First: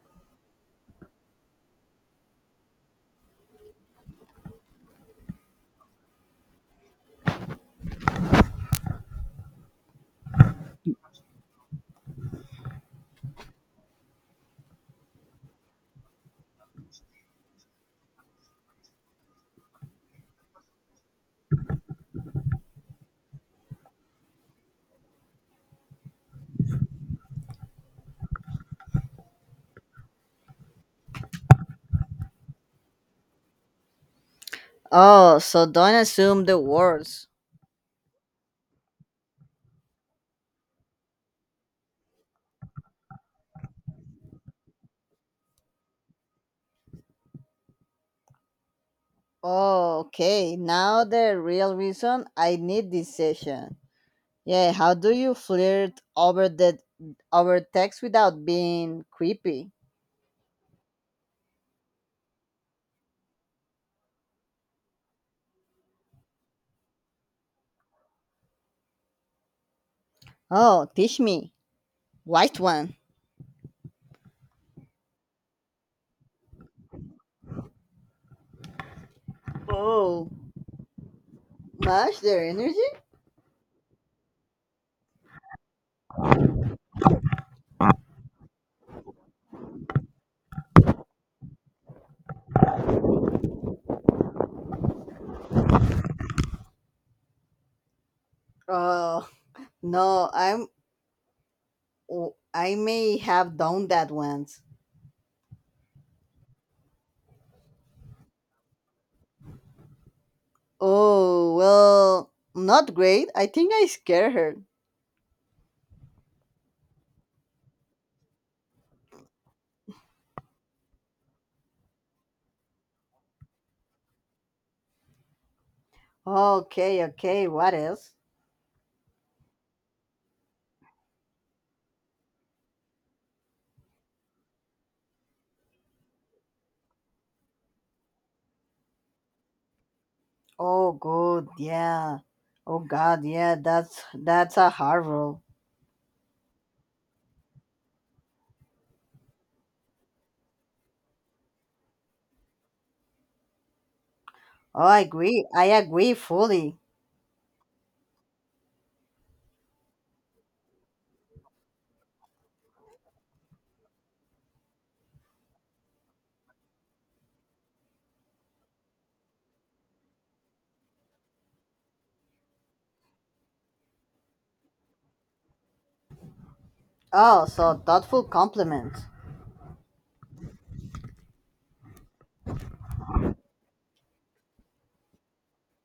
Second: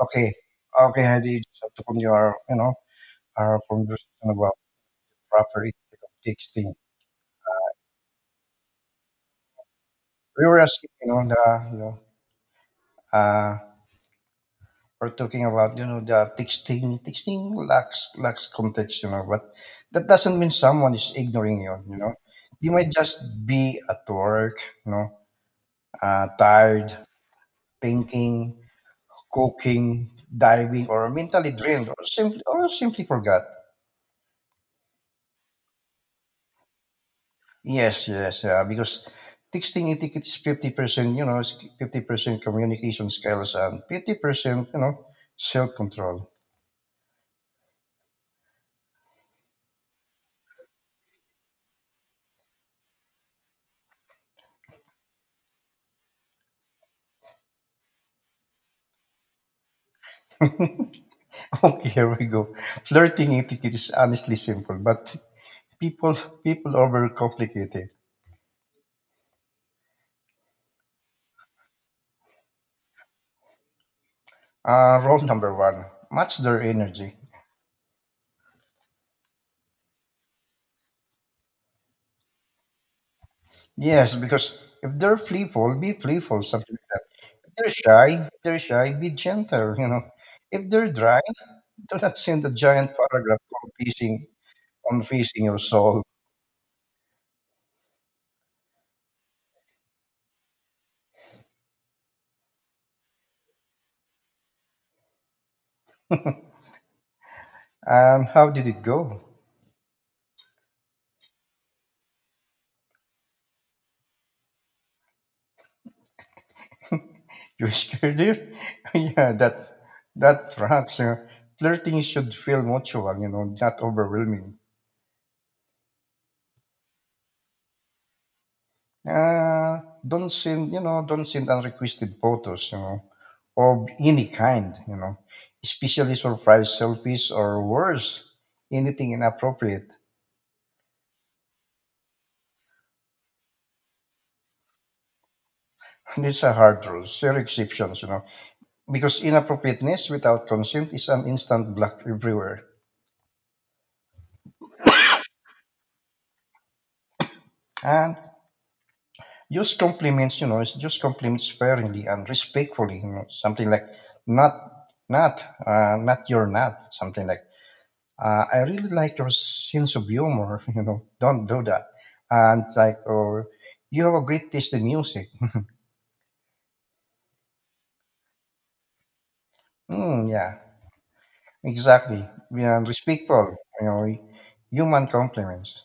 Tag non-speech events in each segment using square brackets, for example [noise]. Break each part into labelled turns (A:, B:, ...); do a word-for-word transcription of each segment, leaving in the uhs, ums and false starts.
A: Okay. Okay, Heidi, you just have to continue our, you know, our conversation about proper ethic of texting. We were asking, you know, the, you know, uh, we're talking about, you know, the texting. Texting lacks lacks context, you know, but that doesn't mean someone is ignoring you, you know. You might just be at work, you know, uh, tired, thinking, cooking, diving, or mentally drained, or simply, or simply forgot.
B: Oh, so don't assume the worst.
A: Yes, yes, yeah. Because texting etiquette is fifty percent, you know, fifty percent communication skills and fifty percent, you know, self control. [laughs]
B: Oh, okay. Now the real reason I need this session. Yeah, how do you flirt over the over text without being creepy?
A: Okay, here we go. Flirting etiquette is honestly simple, but people people overcomplicate it.
B: Oh, teach me. White one.
A: Uh, rule number one: match their energy.
B: Oh, match their energy?
A: Yes, because if they're playful, be playful. Something like that. If they're shy, if they're shy, be gentle. You know, if they're dry, do not send a giant paragraph for teasing. Confessing your soul.
B: Oh, no, I'm oh, I may have done that once.
A: And how did it go?
B: Oh, well, not great. I think I scared her.
A: [laughs] You scared it? [laughs] Yeah, that that tracks. Uh, flirting should feel mutual, you know, not overwhelming.
B: Okay, okay. What else?
A: Uh, don't send, you know, don't send unrequested photos, you know, of any kind, you know, especially surprise selfies or worse, anything inappropriate.
B: Oh good, yeah. Oh God, yeah, that's that's a hard rule.
A: [laughs] These are hard rules. There are exceptions, you know, because inappropriateness without consent is an instant block everywhere.
B: Oh, I agree. I agree fully.
A: And use compliments, you know, it's just compliments sparingly and respectfully, you know, something like not not uh, not your not something like uh, I really like your sense of humor, [laughs] you know, don't do that. And like or you have a great taste in music. [laughs]
B: Oh, so thoughtful compliments.
A: Mm, yeah, exactly. Yeah, and respectful, you know, human compliments.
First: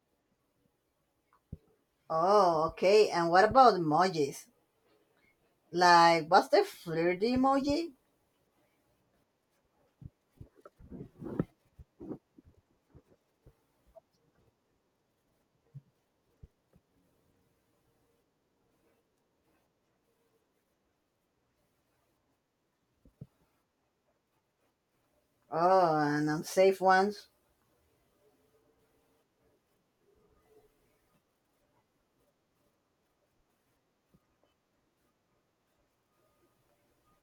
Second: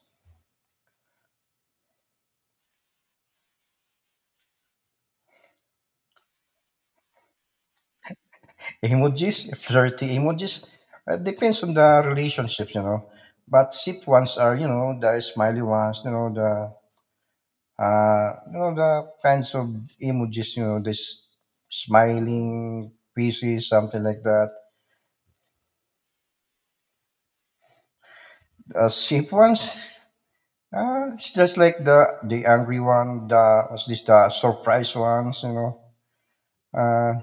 B: Oh, okay. And what about emojis? Like what's the flirty emoji?
A: Emojis, [laughs] flirty emojis, uh, depends on the relationships, you know. But sip ones are, you know, the smiley ones, you know, the Uh, you know the kinds of emojis, you know, this smiling pieces, something like that.
B: Oh, and unsafe ones.
A: A shape ones, uh, it's just like the the angry one, the what's this, the surprise ones, you know. Uh,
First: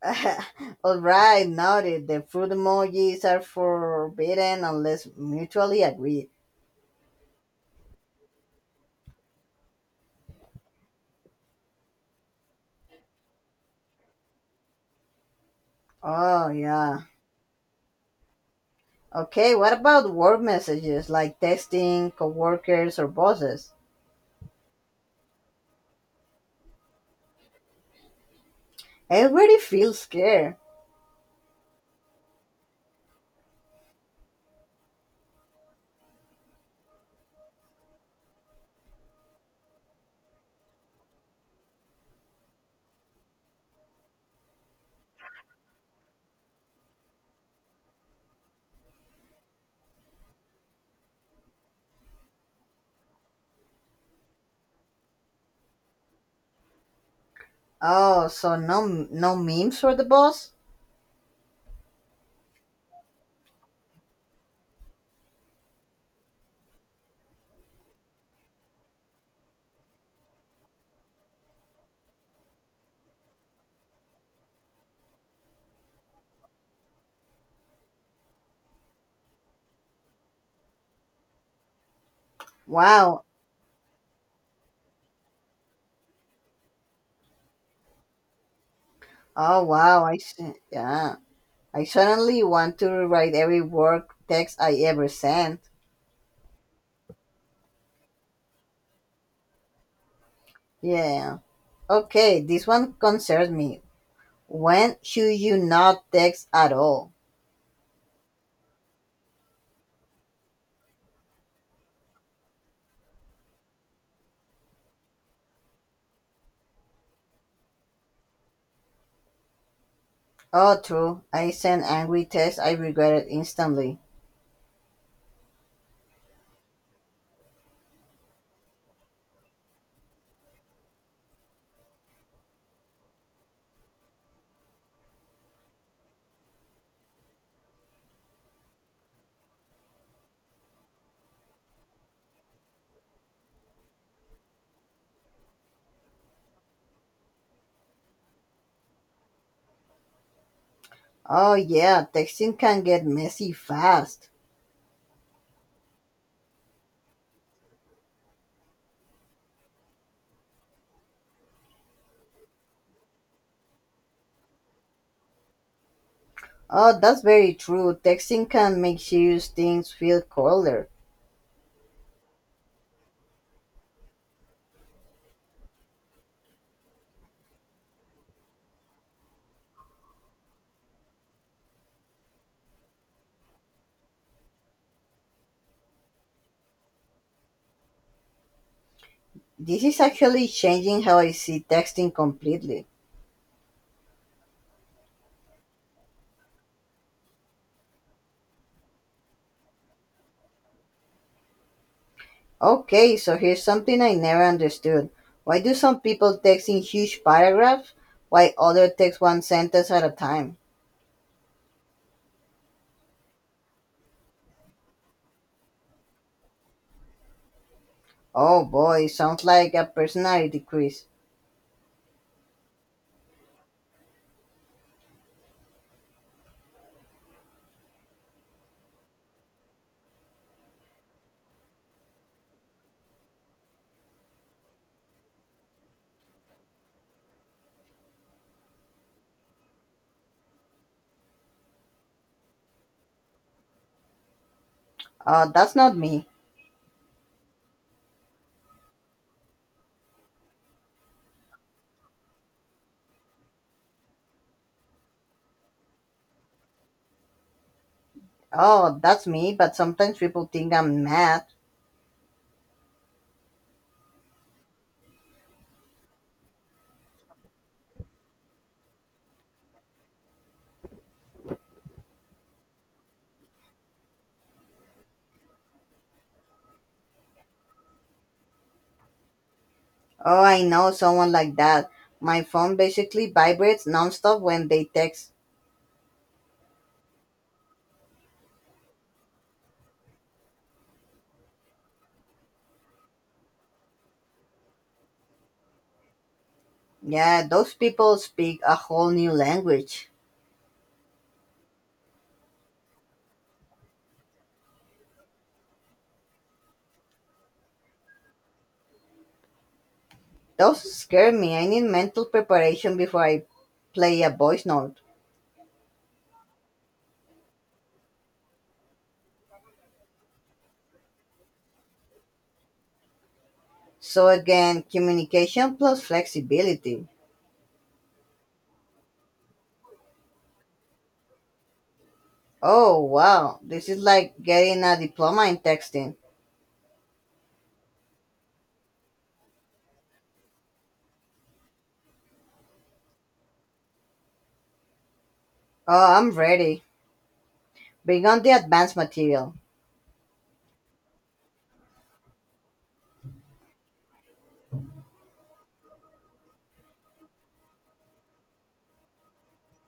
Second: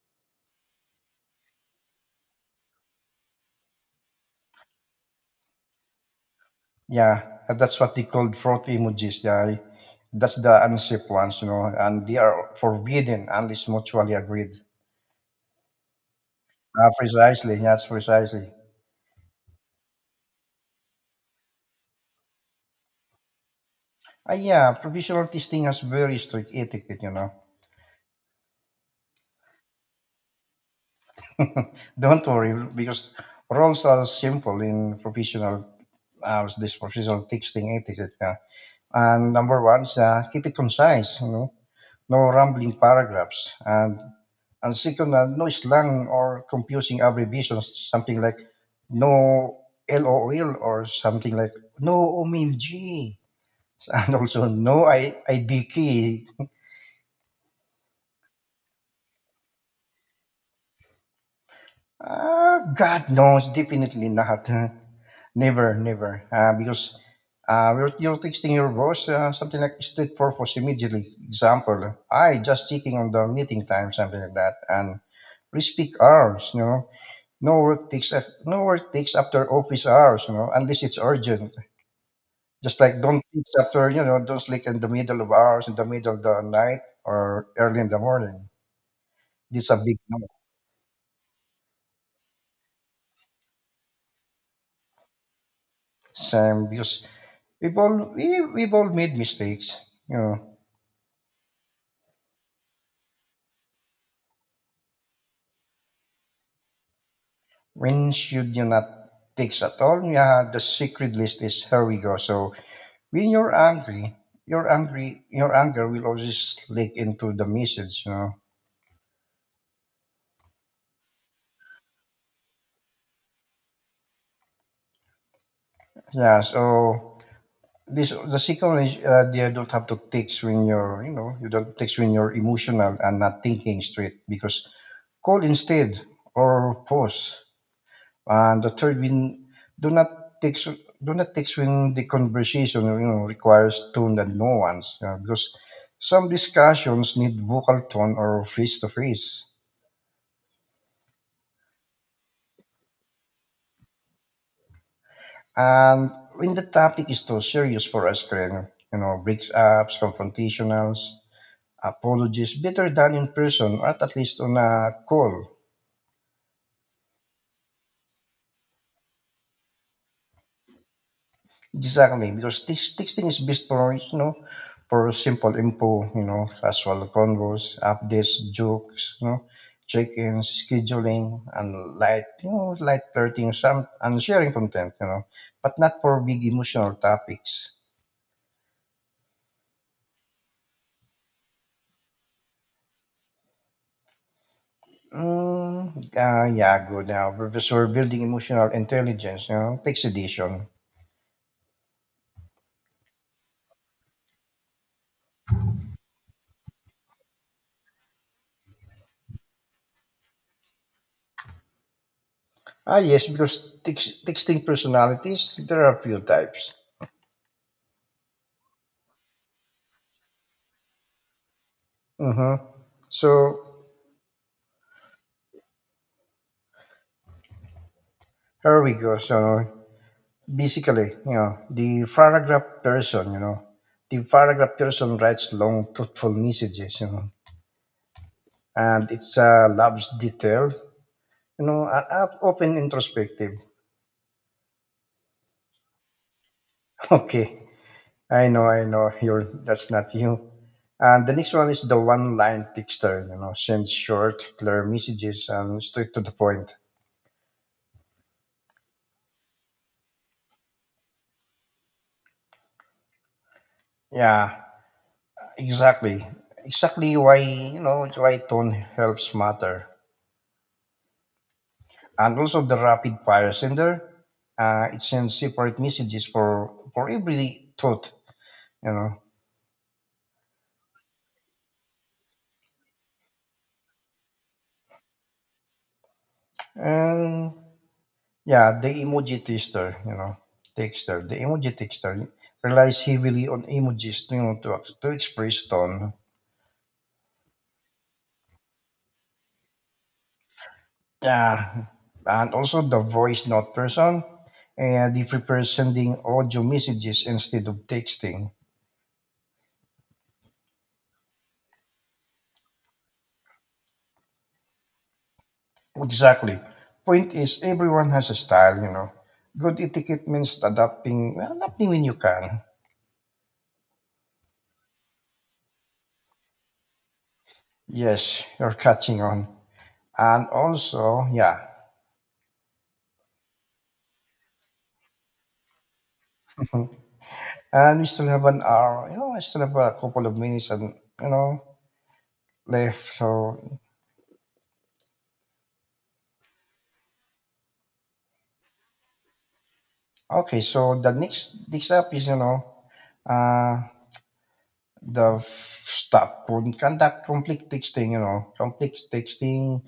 B: [laughs] Alright, noted. The food emojis are forbidden unless mutually agreed.
A: yeah, that's what they called fraud emojis. Yeah, that's the unsafe ones, you know, and they are forbidden unless mutually agreed.
B: Oh
A: Uh,
B: yeah.
A: precisely, yes, precisely.
B: Okay, what about work messages like texting, coworkers or bosses?
A: Uh, yeah, provisional testing has very strict etiquette, you know.
B: Everybody feels scared.
A: Don't worry because roles are simple in professional uh, this professional texting etiquette. Uh, and number one is uh, keep it concise. You know, no rambling paragraphs. And and second, uh, no slang or confusing abbreviations. Something like no LOL or something like no O M G. [laughs] And also no I- IDK.
B: Oh, so no no memes for the boss?
A: Uh, God knows, definitely not. [laughs] Never, never. Uh, because uh, you're, you're texting your boss, uh, something like street purpose immediately. Example, I just checking on the meeting time, something like that, and please peak hours. You know, no work takes af- no work takes after office hours. You know, unless it's urgent. Just like, don't
B: Wow.
A: text after you know don't sleep in the middle of hours, in the middle of the night, or early in the morning.
B: Oh
A: This a big
B: wow,
A: no.
B: I see. Yeah. I suddenly want to rewrite every work text I ever sent.
A: Same because We've all we, we've all made mistakes. You know,
B: Yeah. Okay, this one concerns me. When should you not text at all?
A: when should you not text at all? Yeah, the secret list is here we go. So when you're angry, your angry your anger will always leak into the message. You know.
B: Oh, true. I sent angry texts I regretted instantly.
A: Yeah. So this the second one is, uh, you don't have to text when you're you know you don't text when you're emotional and not thinking straight because call instead or pause. And the third, when do not take do not text when the conversation, you know requires tone and nuance, you know, because some discussions need vocal tone or face to face.
B: Oh, yeah, texting can get messy fast.
A: And when the topic is too serious for us, Karen, you know, breakups, confrontationals, apologies, better done in person or at least on a call.
B: Oh, that's very true. Texting can make serious things feel colder.
A: Exactly, because text, texting is best for you know for simple info, you know, casual convos, updates, jokes, you know, check-ins, scheduling, and light, you know, light flirting, some and sharing content, you know, but not for big emotional topics.
B: This is actually changing how I see texting completely.
A: Mm, uh, yeah, good now. Professor Building Emotional Intelligence, you know, text edition.
B: Okay, so here's something I never understood. Why do some people text in huge paragraphs while others text one sentence at a time?
A: Ah, yes, because text, texting personalities, there are a few types.
B: Oh boy, sounds like a personality quiz.
A: Mm-hmm. So here we go. So basically, you know, the paragraph person, you know, the paragraph person writes long, thoughtful messages, you know, and it's uh, loves detail, you know, and up- often introspective.
B: Oh, that's not me.
A: [laughs] Okay, I know, I know, you're that's not you. And the next one is the one-line texter, you know, sends short, clear messages and straight to the point.
B: Oh, that's me, but sometimes people think I'm mad.
A: Yeah, exactly, exactly why you know it's why tone helps matter. And also the rapid fire sender. Uh, it sends separate messages for for every thought, you know.
B: Oh, I know someone like that. My phone basically vibrates nonstop when they text.
A: And yeah, the emoji tester, you know, texter, the emoji texter relies heavily on emojis, to, you know, to ex- to express tone.
B: Yeah, those people speak a whole new language.
A: Yeah, and also the voice note person, and they prefer sending audio messages instead of texting.
B: Those scare me. I need mental preparation before I play a voice note.
A: Exactly. Point is, everyone has a style, you know. Good etiquette means adapting, well, adapting when you can.
B: So again, communication plus flexibility.
A: Yes, you're catching on. And also, yeah,
B: Oh wow, this is like getting a diploma in texting.
A: [laughs] and we still have an hour, you know, I still have a couple of minutes and, you know, left. So,
B: Oh, I'm ready. Bring on the advanced material.
A: okay, so the next, next up is, you know, uh, the f- stop, con- conduct conflict texting, you know, conflict texting,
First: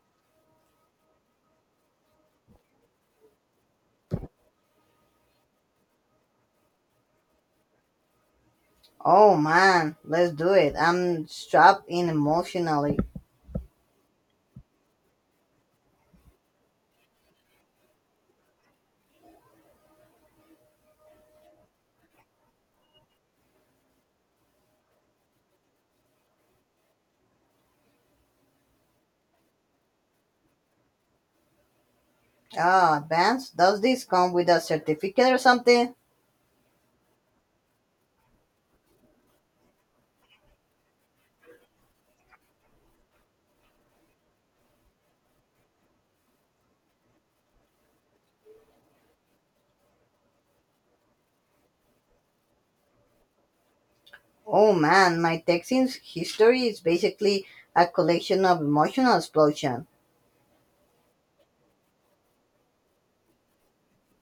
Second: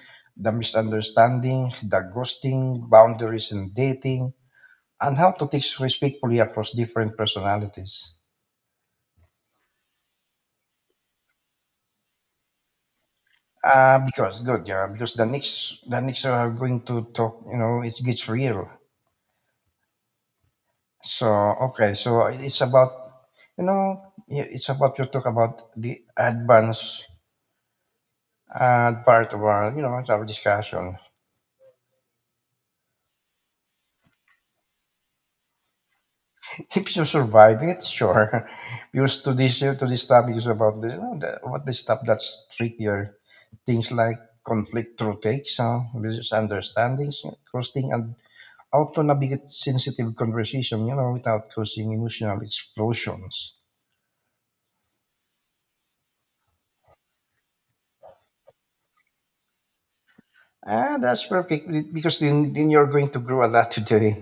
A: the misunderstanding, the ghosting, boundaries in dating, and how to teach respectfully across different personalities.
B: Oh man, let's do it. I'm strapped in emotionally.
A: Uh, because good, yeah. Because the next, the next are going to talk. You know, it gets real. So okay, so it's about, you know, i- it's about you talk about the advance, uh, part of our, you know, it's our discussion.
B: Ah, advanced? Does this come with a certificate or something?
A: If you survive it, sure. [laughs] Because to this, to this topic is about the, you know, the what the stuff that's trickier, things like conflict through takes, uh, business understandings, costing and how to navigate sensitive conversation, you know, without causing emotional explosions.
B: Oh man, my texting history is basically a collection of emotional explosions.
A: Ah, that's perfect be- because then, then you're going to grow a lot today.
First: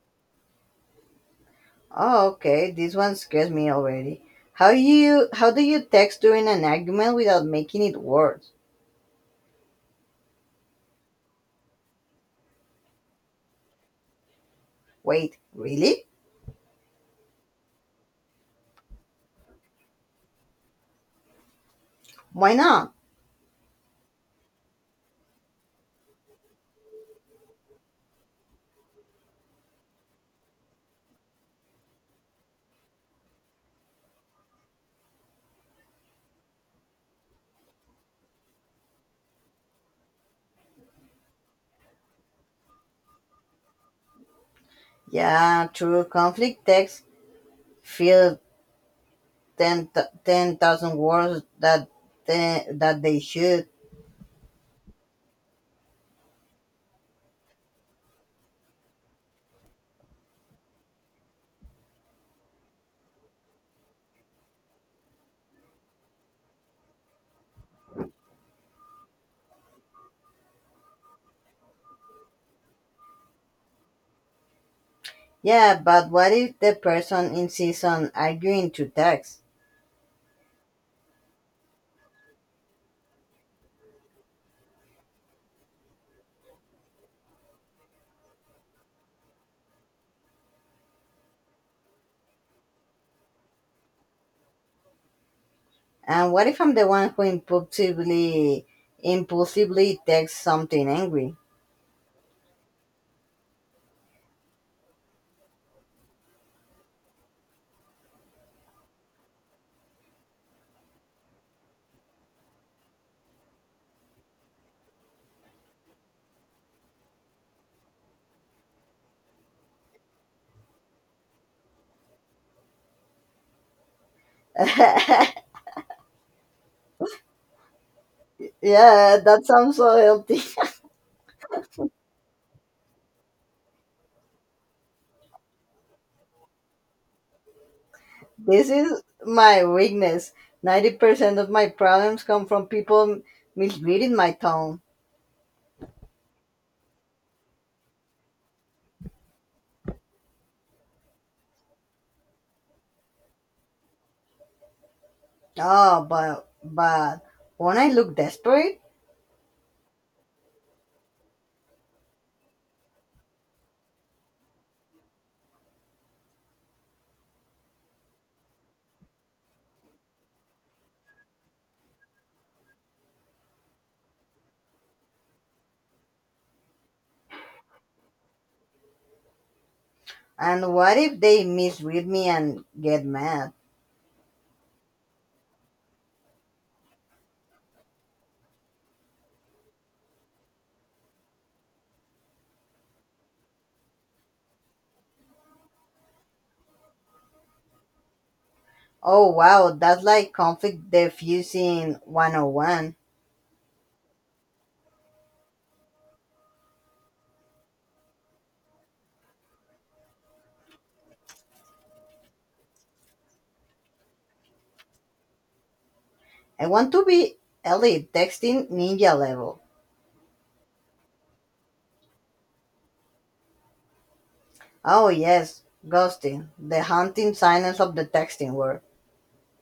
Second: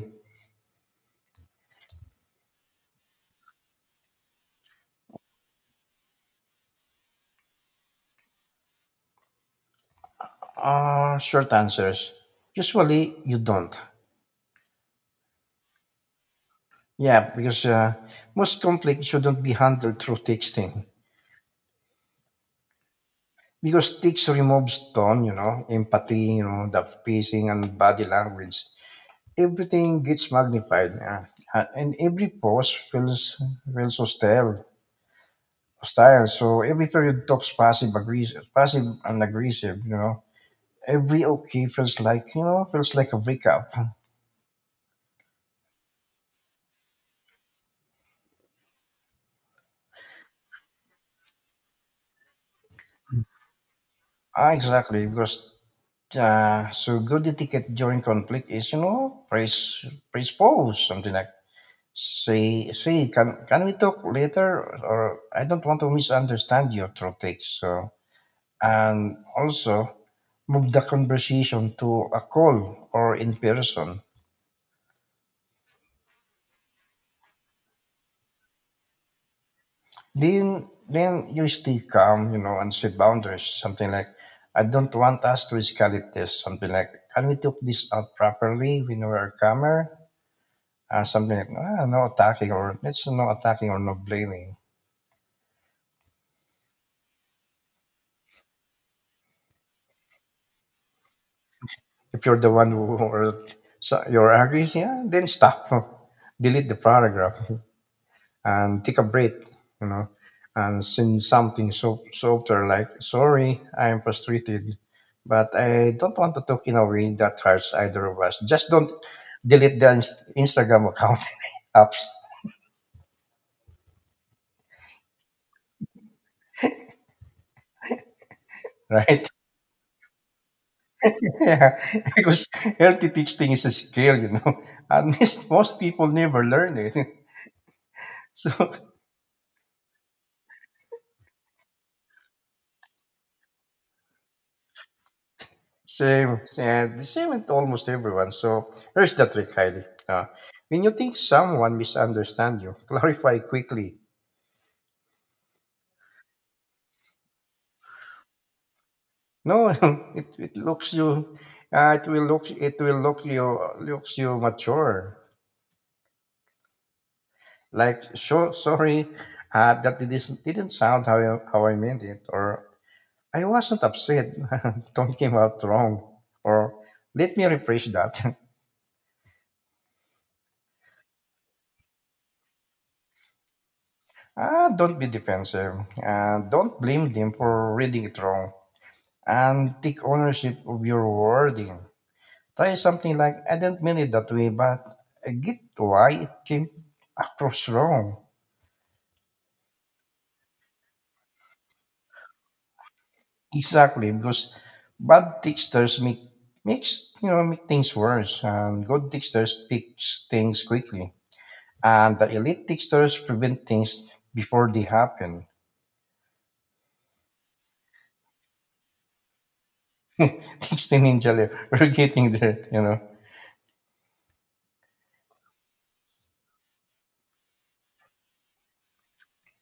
B: Oh, okay. This one scares me already. How you how do you text during an argument without making it worse?
A: Uh, short answers. Usually you don't.
B: Wait, really?
A: Yeah, because uh, most conflict shouldn't be handled through texting.
B: Why not?
A: Because text removes tone, you know, empathy, you know, the pacing and body language. Everything gets magnified. Yeah. Uh, and every pause feels, feels hostile style. So every period talks passive aggressive, passive and aggressive. You know, every okay feels like you know feels like a breakup.
B: Yeah, true. Conflict texts feel ten ten thousand words that they, that they should.
A: Ah, exactly because. Uh, so good etiquette during conflict is, you know praise praise pose something like, say say can can we talk later, or I don't want to misunderstand your throat takes, so and also move the conversation to a call or in person.
B: Yeah, but what if the person insists on arguing to text?
A: Then then you stay calm, you know, and set boundaries. Something like, I don't want us to escalate this. Something like, can we talk this out properly? We know our camera. Uh, something like, ah, no attacking or it's no attacking or no blaming.
B: And what if I'm the one who impulsively impulsively texts something angry?
A: If you're the one who or So you're angry, yeah, then stop. [laughs] Delete the paragraph, and take a breath, you know, and send something so softer like, sorry, I'm frustrated, but I don't want to talk in a way that hurts either of us. Just don't delete the inst- Instagram account. [laughs] Apps,
B: [laughs] Yeah,
A: right?
B: that sounds so healthy.
A: [laughs] Yeah, because healthy texting is a skill, you know, [laughs] and most most people never learn it. [laughs]
B: This
A: So
B: is my weakness. ninety percent of my problems come from people misreading my tone.
A: same, yeah, the same with almost everyone. So here's the trick, Heidi. Uh, when you think someone misunderstands you, [laughs] clarify quickly.
B: Oh, but, but won't I look desperate?
A: No, [laughs] it it looks you, uh, it will look, it will look you, looks you mature. Like so sorry, uh, that it is, didn't sound how I, how I meant it, or I wasn't upset. [laughs] Don't came out wrong, or let me rephrase that. [laughs]
B: And what if they misread me and get mad?
A: Ah, don't be defensive. Uh, don't blame them for reading it wrong, and take ownership of your wording. Try something like, I didn't mean it that way, but I get why it came across wrong.
B: Oh, wow, that's like conflict diffusing one oh one.
A: Exactly, because bad texters make makes you know make things worse, and good texters fix things quickly, and the elite texters prevent things before they happen.
B: I want to be elite texting ninja level.
A: [laughs] Texting ninja, we're getting there, you know.
B: Oh, yes, ghosting, the haunting silence of the texting world.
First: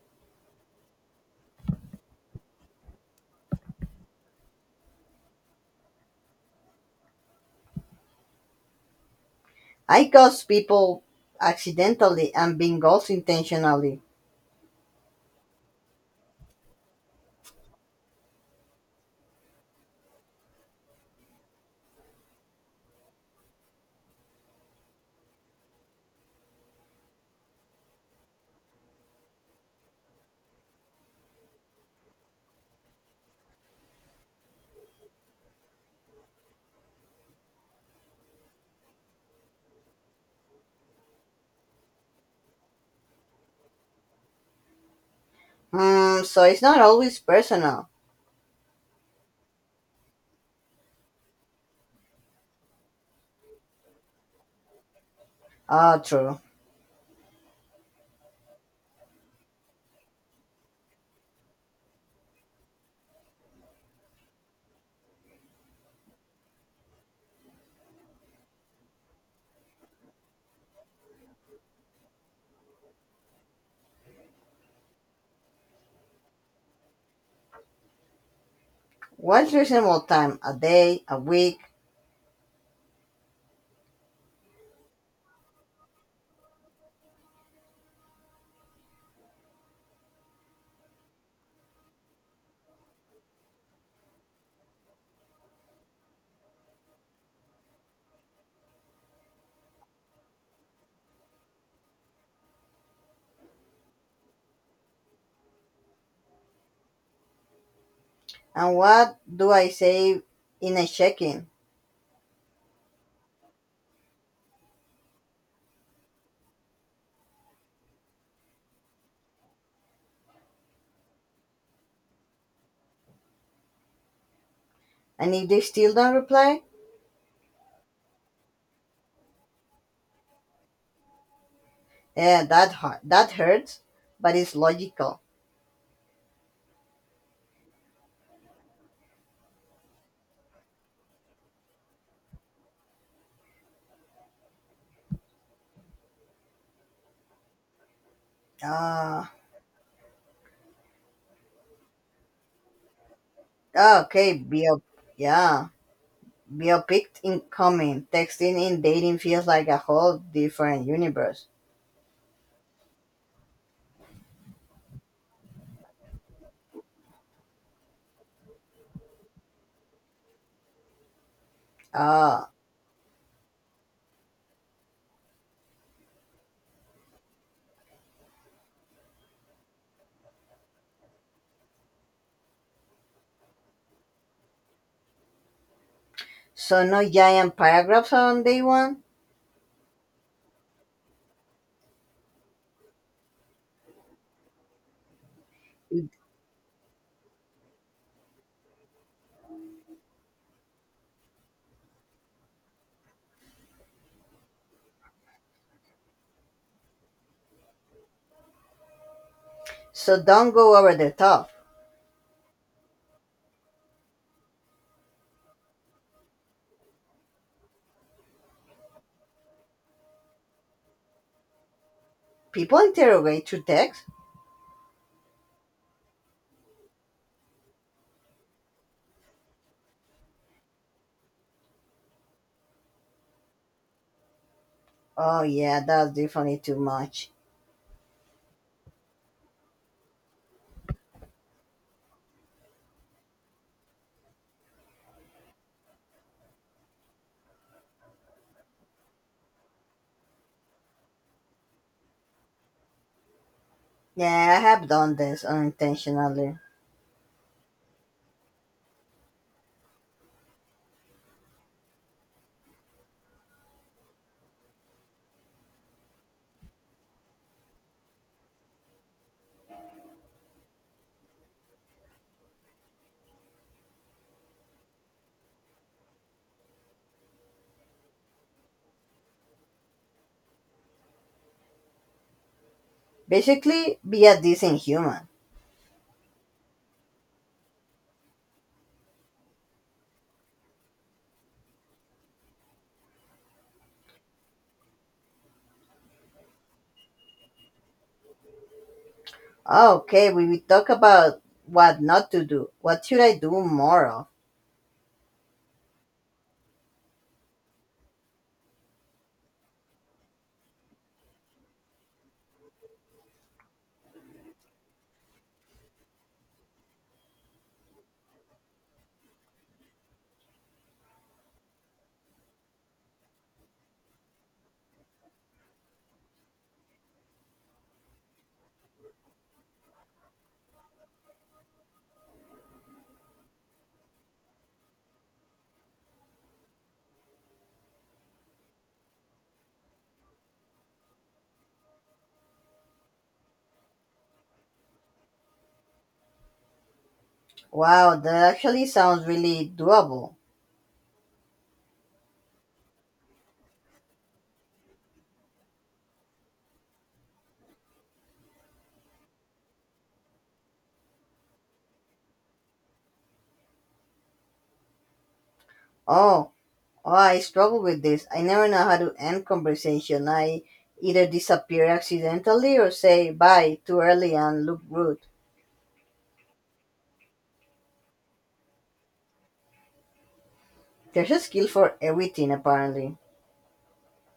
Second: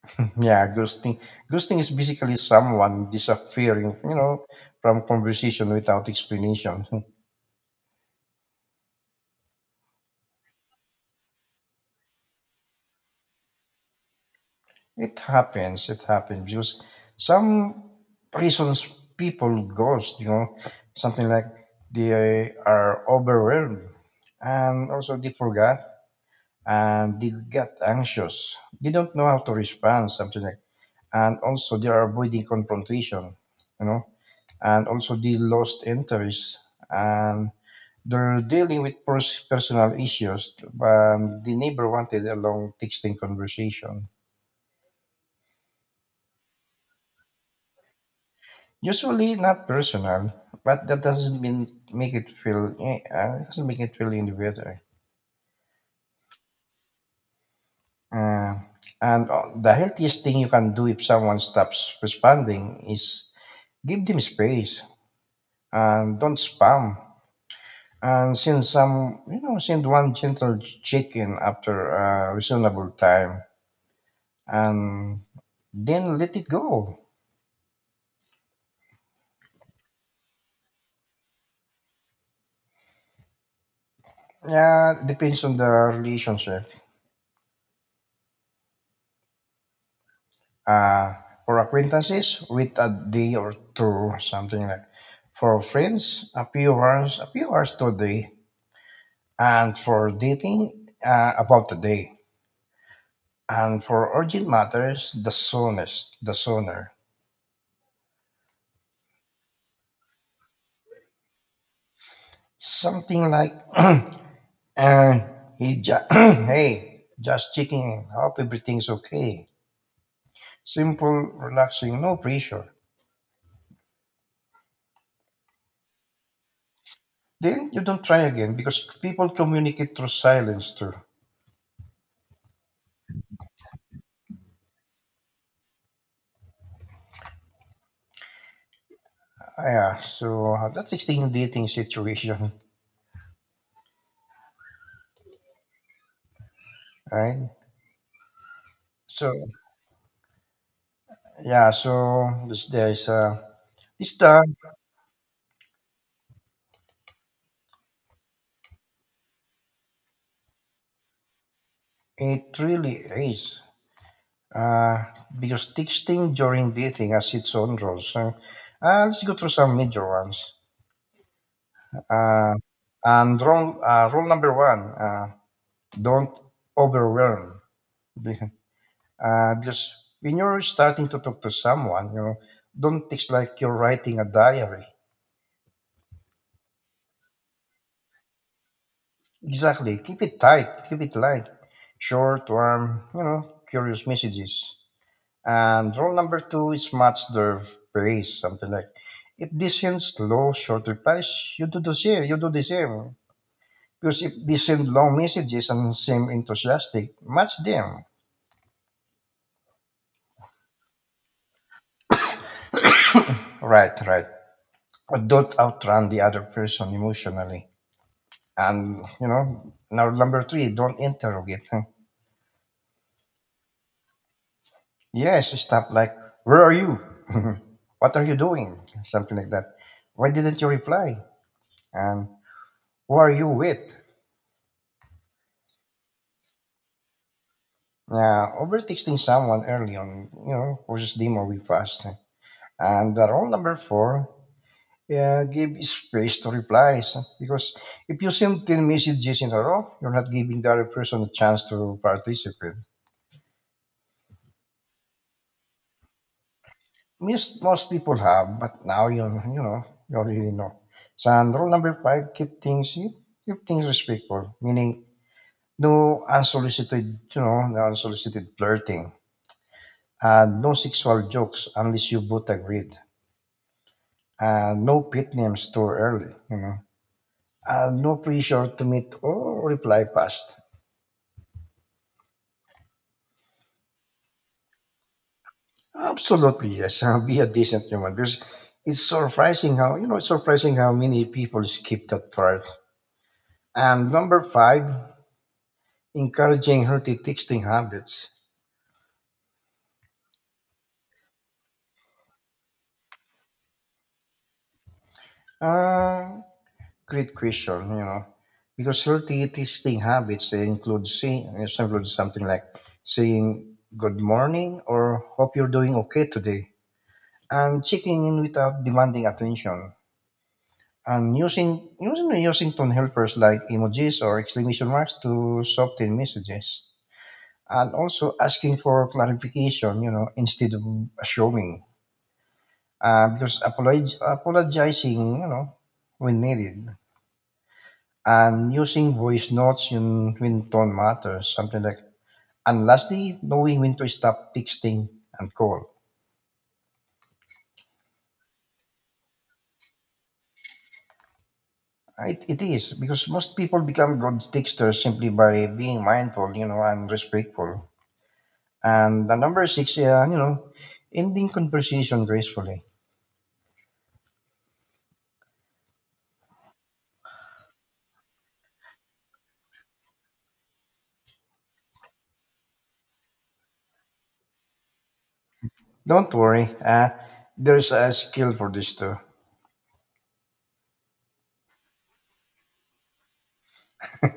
A: [clears throat] Yeah, ghosting. Ghosting is basically someone disappearing, you know, from conversation without explanation. [laughs]
B: I ghost people accidentally and being ghost intentionally.
A: It happens. It happens because some reasons people ghost, you know, something like they are overwhelmed and also they forgot and they get anxious. They don't know how to respond, something like and also they are avoiding confrontation, you know, and also they lost interest and they're dealing with pers- personal issues. But the neighbor wanted a long texting conversation.
B: Hmm, so it's not always personal.
A: Usually not personal, but that doesn't mean make it feel eh, uh, doesn't make it feel any better.
B: Ah, true.
A: Uh, and uh, The healthiest thing you can do if someone stops responding is give them space and don't spam. And send some, you know, send one gentle check-in after a reasonable time, and then let it go.
B: What's reasonable time? A day, a week,
A: Yeah, depends on the relationship. Uh, for acquaintances, wait a day or two, something like. For friends, a few hours, a few hours to a day. And for dating, uh, about a day. And for urgent matters, the soonest, the sooner.
B: and what do I say in a check-in?
A: Something like, [clears throat] uh, he ju- [clears throat] hey, just checking in. Hope everything's okay. Simple, relaxing, no pressure.
B: And if they still don't reply,
A: Then you don't try again because people communicate through silence too.
B: yeah, that hurt. That hurts, but it's logical.
A: Yeah, so that's extreme dating situation, right? So
B: Ah,
A: yeah, so this there's uh this
B: okay.
A: time
B: Be a yeah. Be a picked incoming. Texting and dating feels like a whole different universe.
A: it really is uh because texting during dating has its own rules. So, uh, let's go through some major ones.
B: Ah,
A: Uh, and rule uh, rule number one: uh, don't overwhelm. [laughs] Be- Uh, because when you're starting to talk to someone, you know, don't text like you're writing a diary.
B: so no giant paragraphs on day one.
A: Exactly. Keep it tight. Keep it light. Short, warm, you know, curious messages. And rule number two is match their pace. Something like, if they send slow, short replies, you do the same. You do the same. Because if they send long messages and seem enthusiastic, match them.
B: So don't go over the top.
A: Right, right. But don't outrun the other person emotionally. And, you know, now number three, don't interrogate. [laughs]
B: People interrogate through text.
A: Yes, stuff like, where are you? [laughs] What are you doing? Something like that. Why didn't you reply? And who are you with?
B: Oh yeah, that's definitely too much.
A: Yeah, over texting someone early on, you know, causes them or we fast. And the rule number four, yeah, give space to replies. Because if you send ten messages in a row, you're not giving the other person a chance to participate.
B: Yeah, I have done this unintentionally.
A: Most most people have, but now you you know you already know. So and rule number five: keep things you keep things respectful, meaning no unsolicited you know no unsolicited flirting, and no sexual jokes unless you both agreed, and no pet names too early, you know, and no pressure to meet or reply fast.
B: Basically, be a decent human.
A: Absolutely yes, [laughs] be a decent human because it's surprising how you know it's surprising how many people skip that part. And number five, encouraging healthy texting habits?
B: Okay, we will talk about what not to do. What should I do more of?
A: Uh, Great question, you know, because healthy texting habits they include saying include something like saying good morning or hope you're doing okay today, and checking in without demanding attention, and using using using tone helpers like emojis or exclamation marks to soften messages, and also asking for clarification, you know, instead of assuming uh, because apolog- apologizing, you know, when needed, and using voice notes yun, when tone matters, something like, and lastly, knowing when to stop texting and call.
B: Wow, that actually sounds really doable.
A: It, it is because most people become good texters simply by being mindful, you know, and respectful. And the number six, uh, you know, ending conversation gracefully.
B: Oh, oh, I struggle with this. I never know how to end conversation. I either disappear accidentally or say bye too early and look rude.
A: Don't worry, uh, there's a skill for this too.
B: There's a skill for everything apparently.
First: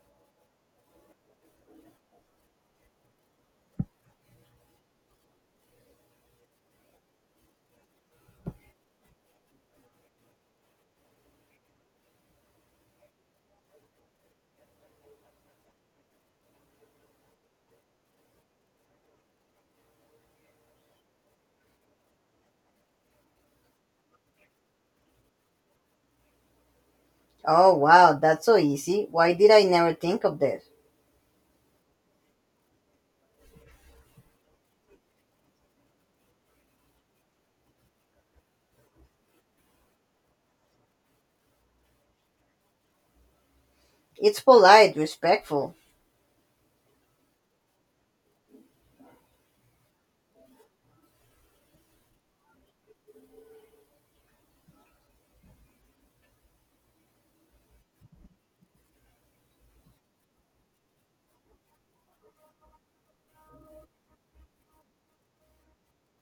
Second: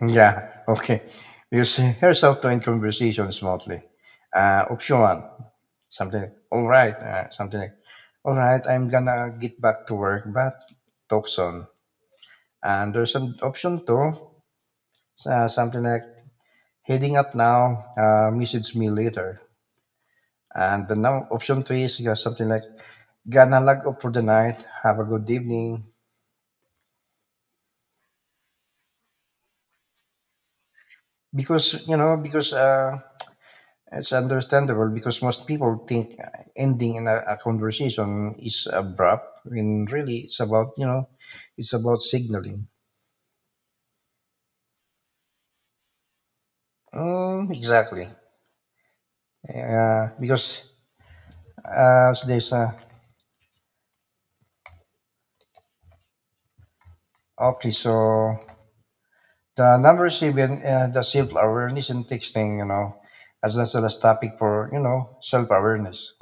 A: Yeah, okay. Because here's how to end conversation smartly. Uh, option one, something like, all right, uh, something like, all right, I'm gonna get back to work, but talk soon. And there's an option two, uh, something like, heading out now, uh, message me later. And the now option three is uh, something like, gonna log off for the night, have a good evening.
B: Oh wow, that's so easy. Why did I never think of this?
A: Because, you know, because uh, It's understandable because most people think uh, ending in a, a conversation is abrupt, when really it's about you know, it's about signaling.
B: It's polite, respectful.
A: Mm, exactly. Uh, because uh, there's a okay, so The number seven, uh, the self awareness in texting, you know, as that's the last topic for you know self awareness.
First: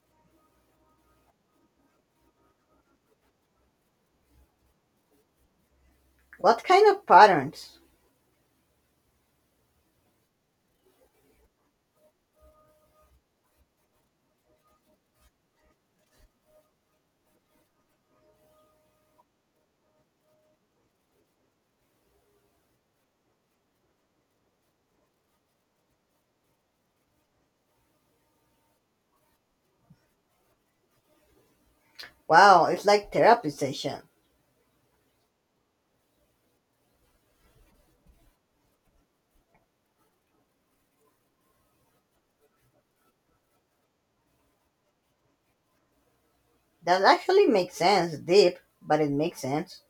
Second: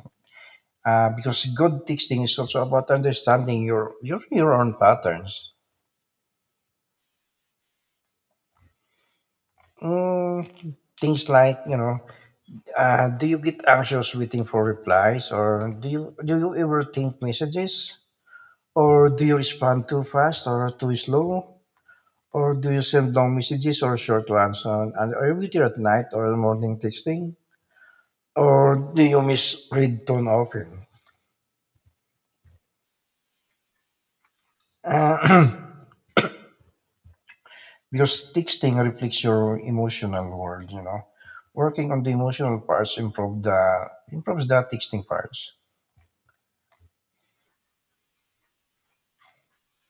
A: Uh, because good texting is also about understanding your your your own patterns.
B: What kind of patterns?
A: Mm, things like you know. Uh, do you get anxious waiting for replies, or do you do you ever think messages, or do you respond too fast or too slow, or do you send long messages or short ones? On, and are you later at night or morning texting, or do you misread tone often?
B: Wow, it's like therapy session.
A: Uh, [clears throat] because texting reflects your emotional world, you know. Working on the emotional parts improve the improves the texting parts.
B: That actually makes sense. Deep, but it makes sense.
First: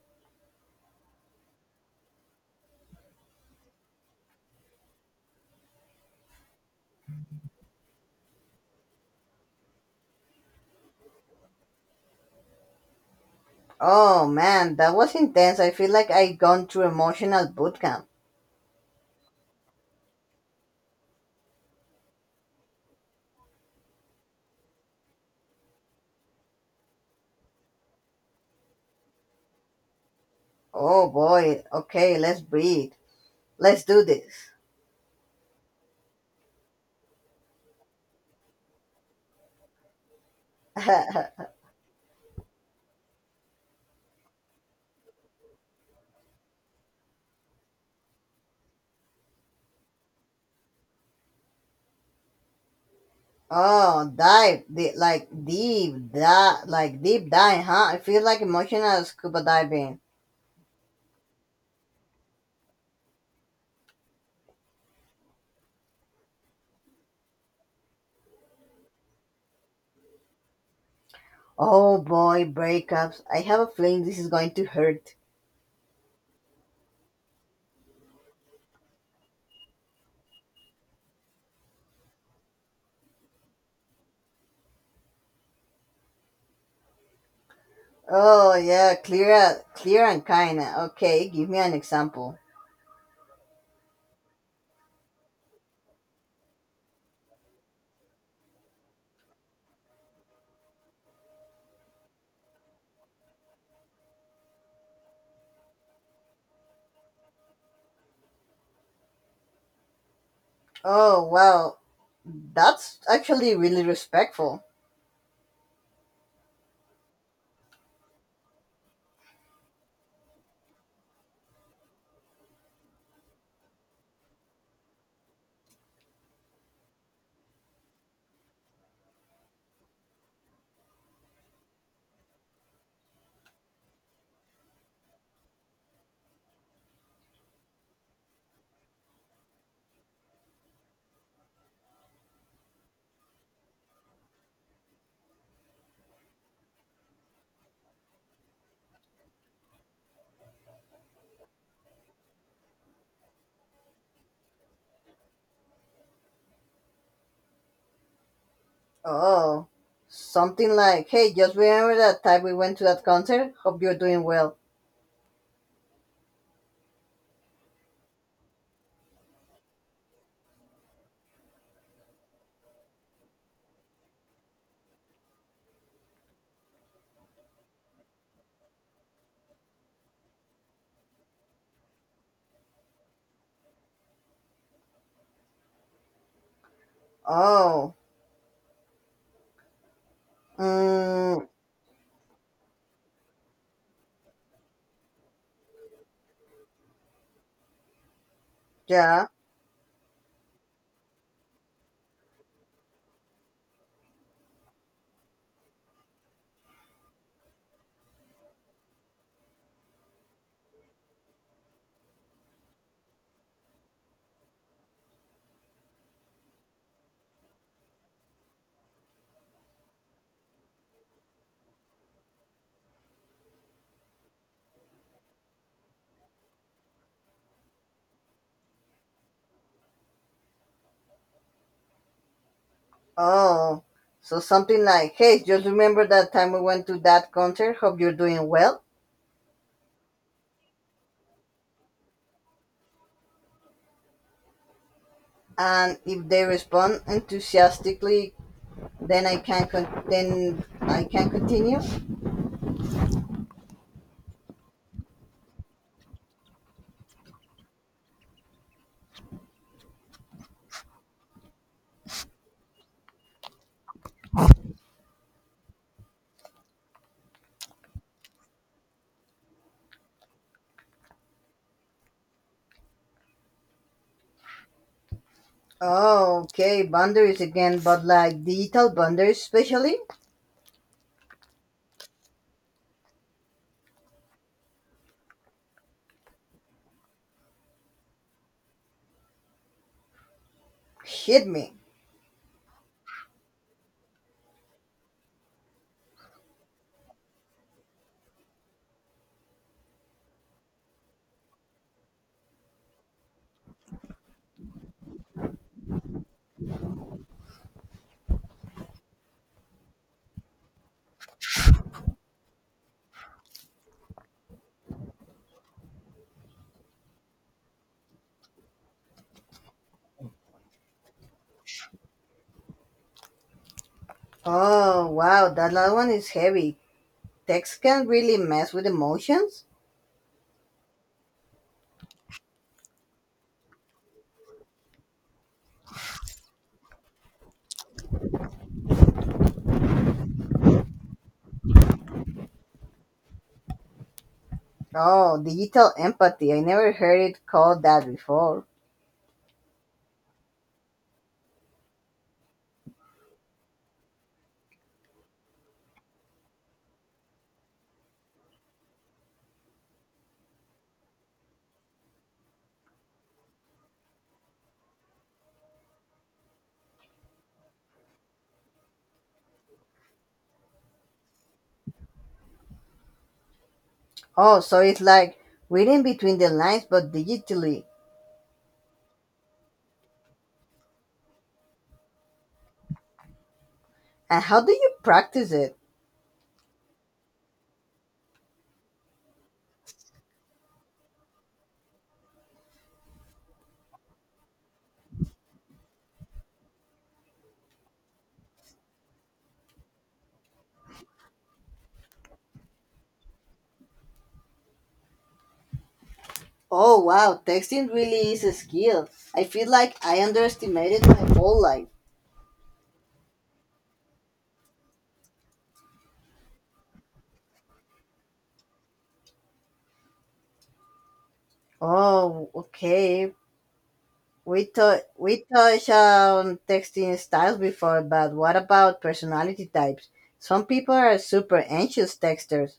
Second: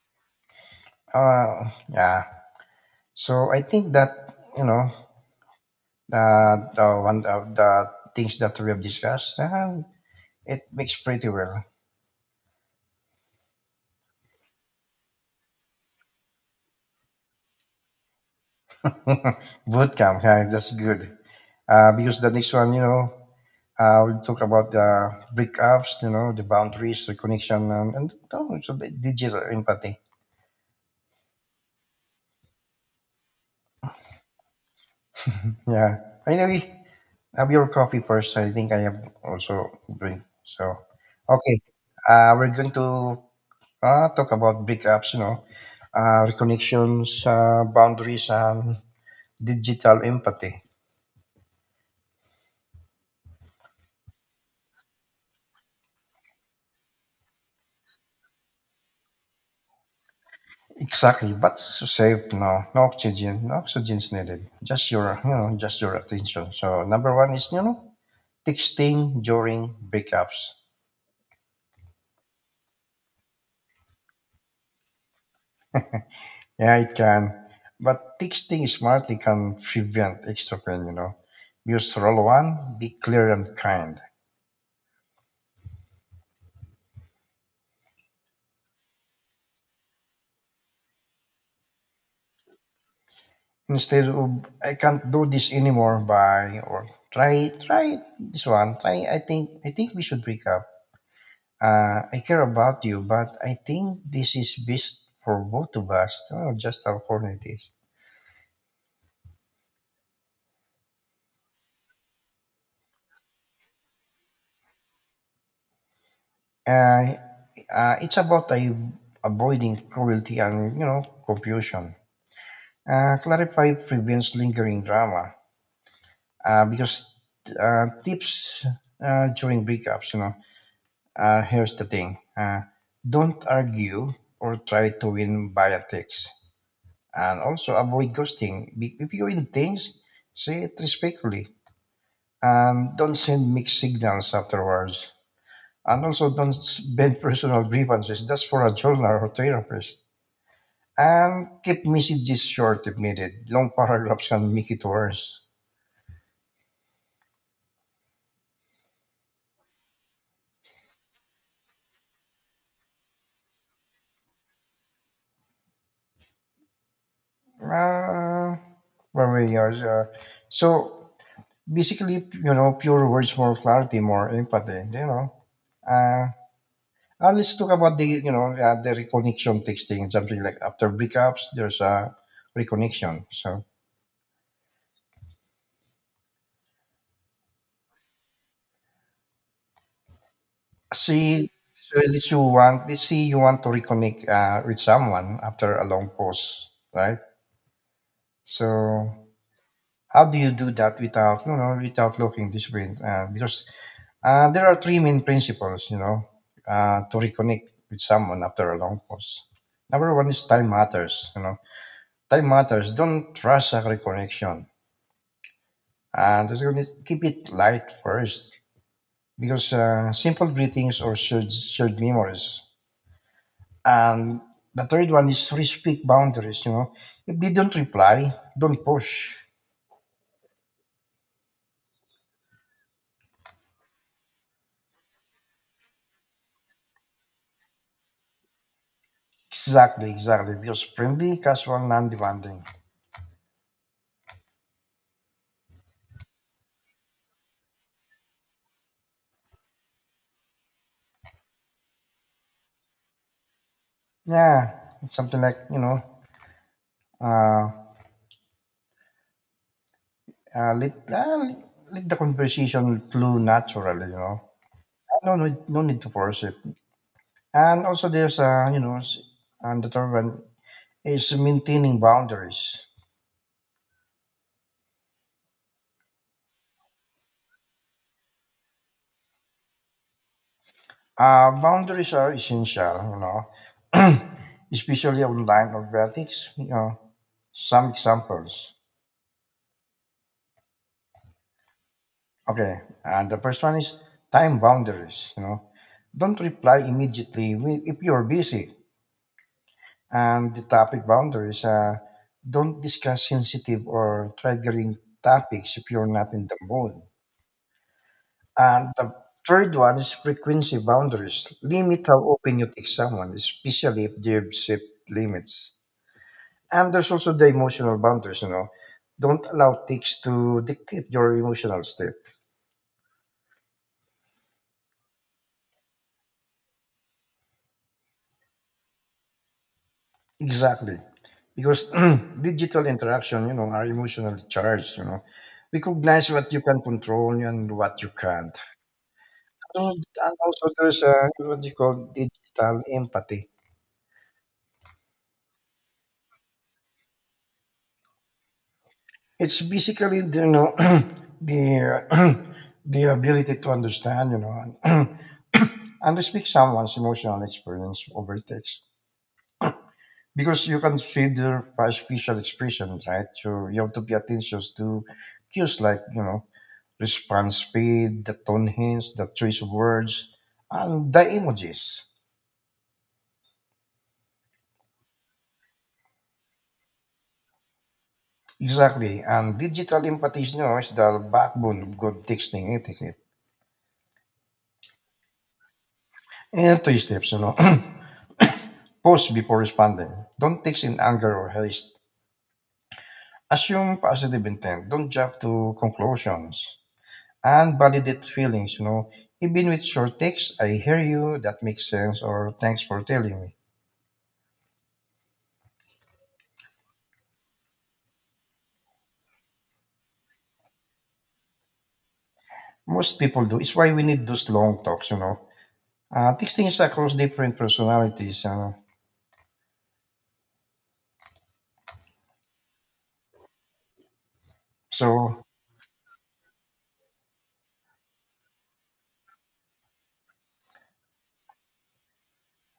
A: Uh, yeah. So I think that you know Uh, the one of the things that we have discussed, uh, it makes pretty well.
B: Oh man, that was intense. I feel like I gone through emotional boot camp.
A: Boot camp, yeah, that's good. Uh, because the next one, you know, uh, we'll talk about the breakups, you know, the boundaries, the connection, and, and also the digital empathy.
B: Oh boy. Okay, let's breathe. Let's do this.
A: Yeah. Anyway, have your coffee first. I think I have also drink. So,
B: [laughs]
A: okay. Uh, we're going to uh, talk about breakups, you know, uh, reconnections, uh, boundaries, and digital empathy.
B: Oh, dive, di- like deep, da- like deep dive, huh? I feel like emotional scuba diving.
A: Exactly, but safe now. No oxygen, no oxygen's needed. Just your, you know, just your attention. So number one is, you know, texting during breakups.
B: Oh boy, breakups. I have a feeling this is going to hurt.
A: Yeah, it can, but texting smartly can prevent extra pain. You know, use rule one, be clear and kind.
B: Oh yeah, clear, clear and kinda. Okay, give me an example.
A: Instead of I can't do this anymore. Bye or try try this one. Try I think I think we should break up. Uh, I care about you, but I think this is best for both of us. Oh, just how corny it is.
B: Oh wow, that's actually really respectful.
A: Uh, uh, it's about uh, Avoiding cruelty and, you know, confusion. Uh, clarify prevents lingering drama uh, because uh, tips uh, during breakups, you know, uh, here's the thing. Uh, don't argue or try to win via text. And also avoid ghosting. Be- If you win things, say it respectfully. And don't send mixed signals afterwards. And also don't vent [laughs] personal grievances. That's for a journal or therapist. And keep messages short if needed. Long paragraphs can make it worse.
B: Oh, something like, hey, just remember that time we went to that concert. Hope you're doing well.
A: Uh, where we are, uh, so Basically, you know, pure words, more clarity, more empathy, you know. Uh, uh, let's talk about the, you know, uh, the reconnection texting, something like after breakups, there's a reconnection. So
B: Oh, mm,
A: see, so at least you want, let's say you want to reconnect uh, with someone after a long pause, right? So
B: yeah.
A: how do you do that without, you know, without looking this way? Uh, because uh, There are three main principles, you know, uh, to reconnect with someone after a long pause. Number one is time matters, you know. Time matters. Don't rush a reconnection. And that's going to keep it light first because uh, simple greetings or shared, shared memories. And the third one is respect boundaries, you know. If they don't reply, don't push.
B: Oh, so something like, hey, just remember that time we went to that concert. Hope you're doing well.
A: Exactly, exactly. Because friendly, casual, non-demanding.
B: And if they respond enthusiastically, then I can con- then I can continue.
A: Yeah, it's something like, you know, uh, uh, let, uh, let the conversation flow naturally, you know. No, no, No need to force it. And also there's, uh, you know, s- and the third one is maintaining boundaries.
B: Oh, okay, boundaries again, but like digital boundaries, especially?
A: Uh, boundaries are essential, you know, [clears throat] especially online or vertics, you know. Some examples.
B: Hit me.
A: Okay, and the first one is time boundaries, you know. Don't reply immediately wi- if you're busy. And the topic boundaries, uh, don't discuss sensitive or triggering topics if you're not in the mood. And the third one is frequency boundaries. Limit how often you text someone, especially if they have set limits. And there's also the emotional boundaries, you know. Don't allow ticks to dictate your emotional state.
B: Oh, wow, that last one is heavy. Text can really mess with emotions?
A: Exactly. Because [clears throat] digital interaction, you know, are emotionally charged, you know. Recognize what you can control and what you can't. So, and also there's uh, what you call digital empathy.
B: Oh, digital empathy. I never heard it called that before.
A: It's basically, the, you know, [clears throat] the, uh, [clears throat] the ability to understand, you know, and, [clears throat] and to speak someone's emotional experience over text, because you can consider price facial expression, right? So you have to pay attention to cues like you know response speed, the tone hints, the choice of words, and the emojis.
B: Oh, so it's like reading between the lines but digitally.
A: Exactly, and digital empathy you know, is the backbone of good texting etiquette.
B: And how do you practice it?
A: And three steps, you know, [clears throat] pause before responding. Don't text in anger or haste. Assume positive intent. Don't jump to conclusions. And validate feelings, you know, even with short texts, I hear you, that makes sense, or thanks for telling me.
B: Oh, wow, texting really is a skill. I feel like I underestimated my whole life.
A: Most people do. It's why we need those long talks, you know. Uh, texting is across different personalities, you know.
B: Oh, okay. We, to-
A: So,
B: we touched on texting styles before, but what about personality types? Some people are super anxious texters,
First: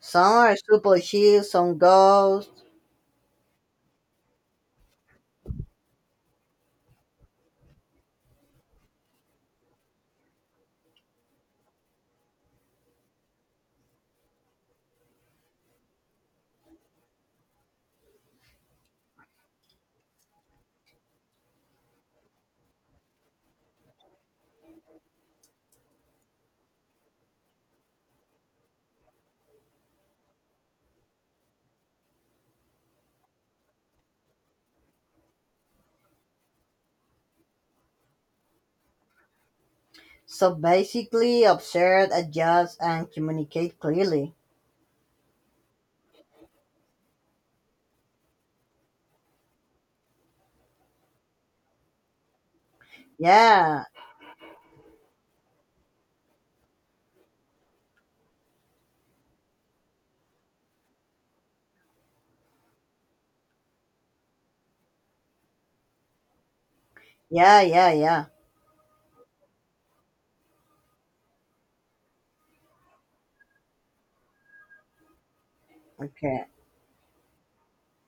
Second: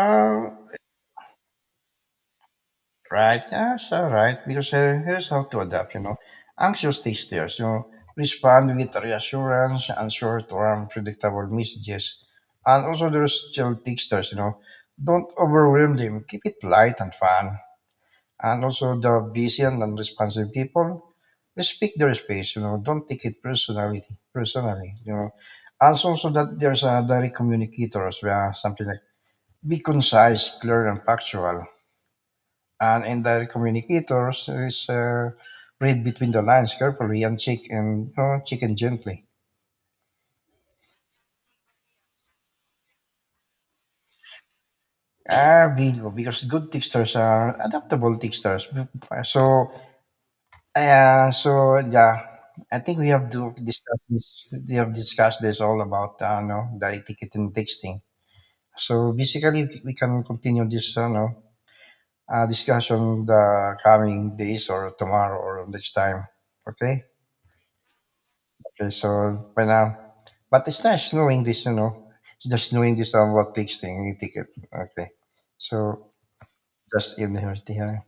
B: some are super chill, some ghosts.
A: right, yes, all right, because uh, here's how to adapt, you know. Anxious texters, you know, respond with reassurance and short-term predictable messages. And also there's chill texters, you know. Don't overwhelm them. Keep it light and fun, and also the busy and unresponsive people respect their space you know don't take it personally personally you know, and so so that there's a direct communicators where something like be concise clear and factual, and indirect communicators is uh, read between the lines carefully and check and you know, check and gently.
B: So basically, observe, adjust, and communicate clearly.
A: Ah, bingo, because good texters are adaptable texters. So yeah, so yeah, I think we have to
B: Yeah,
A: discuss this. We have discussed this all about uh, no, the etiquette and texting. So basically, we can continue this uh, no, uh, discussion the coming days or tomorrow or next time. Okay.
B: yeah, yeah, yeah.
A: Okay. So by now, but it's nice knowing this. You know, it's just knowing this about texting etiquette. Okay. So
B: Okay.
A: just in here.